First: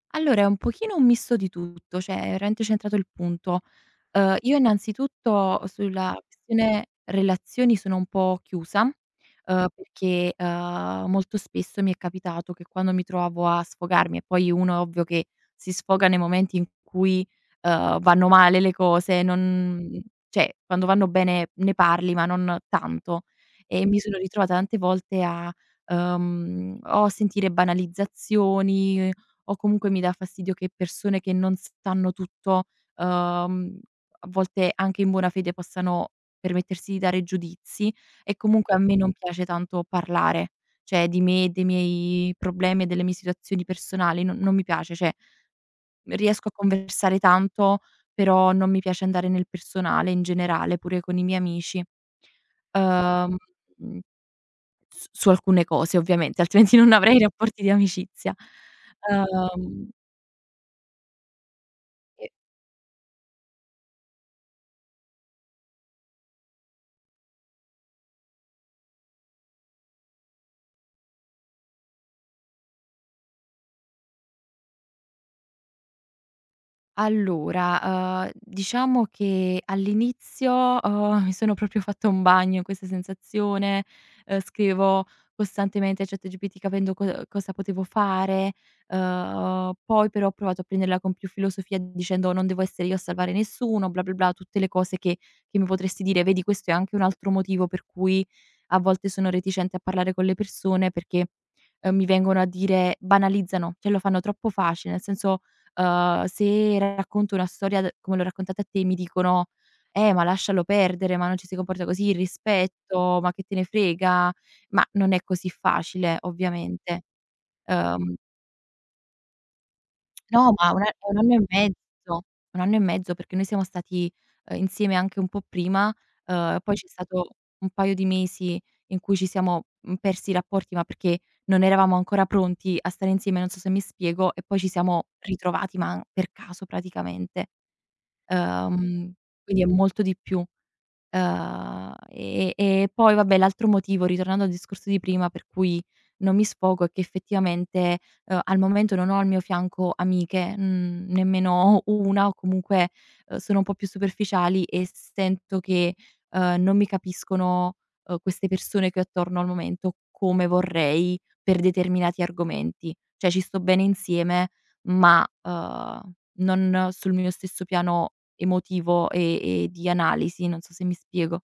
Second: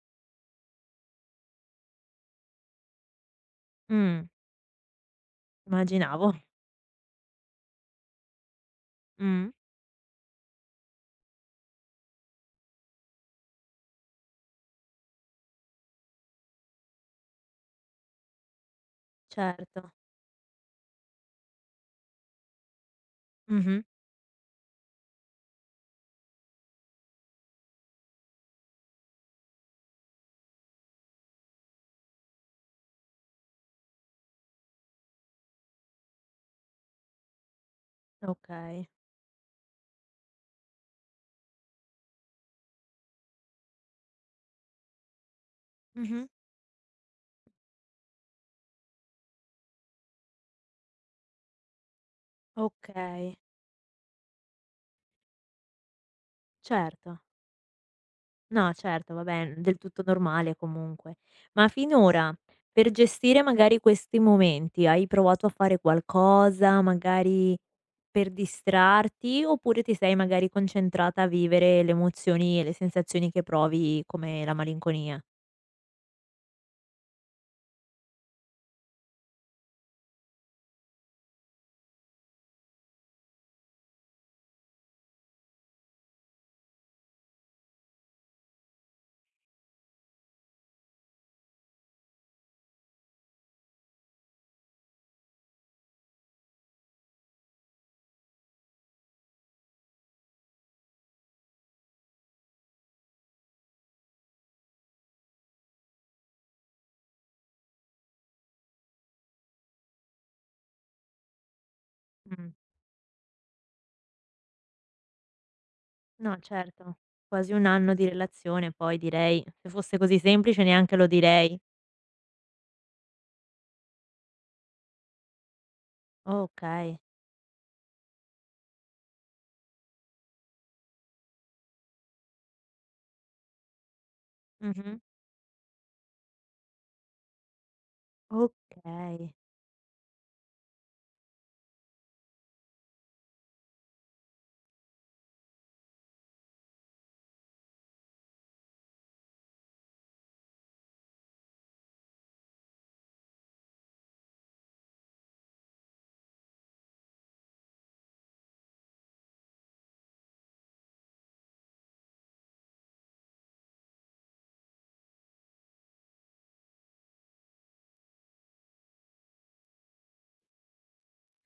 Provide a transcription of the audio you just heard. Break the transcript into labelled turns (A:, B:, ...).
A: Allora è un pochino un misto di tutto, cioè hai veramente centrato il punto.
B: Mh.
A: Uhm, io innanzitutto sulla
B: Immaginavo.
A: questione relazioni sono un po' chiusa,
B: Mh.
A: uhm, perché, uhm, molto spesso mi è capitato che quando mi trovavo a sfogarmi e poi uno è ovvio che si sfoga nei momenti in cui, uhm, vanno male le cose,
B: Certo.
A: non cioè quando vanno bene ne parli, ma non tanto.
B: Mh mh.
A: E mi sono ritrovata tante volte a, uhm, o a sentire banalizzazioni o comunque mi dà fastidio che persone che non sanno tutto, uhm, a volte anche in buona fede possano permettersi di dare giudizi. E comunque a
B: Okay.
A: me non piace tanto parlare, cioè di me, dei miei problemi e delle mie situazioni personali no non mi piace, cioè
B: Mh-mh.
A: riesco a conversare tanto, però non mi piace andare nel personale in generale, pure con i miei amici.
B: Okay.
A: Uhm mhmm s su alcune cose ovviamente, altrimenti non avrei
B: Certo.
A: rapporti di amicizia.
B: No certo, vabbè del
A: Uhm
B: tutto normale comunque. Ma
A: E
B: finora per gestire magari questi momenti, hai provato a fare qualcosa, magari per distrarti, oppure ti sei magari concentrata a vivere le emozioni e le sensazioni che provi come la malinconia?
A: Allora, uhm, diciamo che all'inizio, uhm, mi sono proprio fatta un bagno in questa sensazione, uhm, scrivevo costantemente a ChatGPT capendo co cosa potevo fare. Uhm, poi però ho provato a prenderla con più filosofia dicendo: "Non devo essere io a salvare nessuno, blah-blah-blah" Tutte le cose che che mi potresti dire vedi questo è anche un altro motivo per cui a volte sono reticente a parlare con le persone perché, uhm, mi vengono a dire banalizzano, cioè lo fanno troppo facile, nel senso, uhm, se racconto una storia d come l'ho raccontata a te mi dicono: "Eh, ma lascialo perdere, ma non ci si comporta così, il
B: Mh.
A: rispetto, ma che te ne frega?" Ma non è così facile
B: No certo,
A: ovviamente.
B: quasi 1 anno di
A: Uhm
B: relazione poi direi se fosse così
A: No,
B: semplice
A: ma un a è
B: neanche lo
A: 1
B: direi.
A: anno e mezzo, perché noi siamo stati, uhm, insieme anche un po' prima. Uhm, poi c'è
B: Okay.
A: stato un paio di mesi in cui ci siamo, mhmm, persi i rapporti, ma perché non eravamo ancora pronti a stare insieme, non so se mi spiego, e poi ci
B: Mh-mh.
A: siamo ritrovati, ma per caso praticamente. Uhm,
B: Okay.
A: quindi è molto di più. Uhm, ehm, e poi vabbè, l'altro motivo, ritornando al discorso di prima, per cui non mi sfogo è che effettivamente, uhm, al momento non ho al mio fianco amiche, mhmm, nemmeno una o comunque, uhm, sono un po' più superficiali e sento che, uhm, non mi capiscono, uhm, queste persone che ho attorno al momento, come vorrei per determinati argomenti. Cioè ci sto bene insieme, ma, uhm, non sul mio stesso piano emotivo e e di analisi, non so se mi spiego.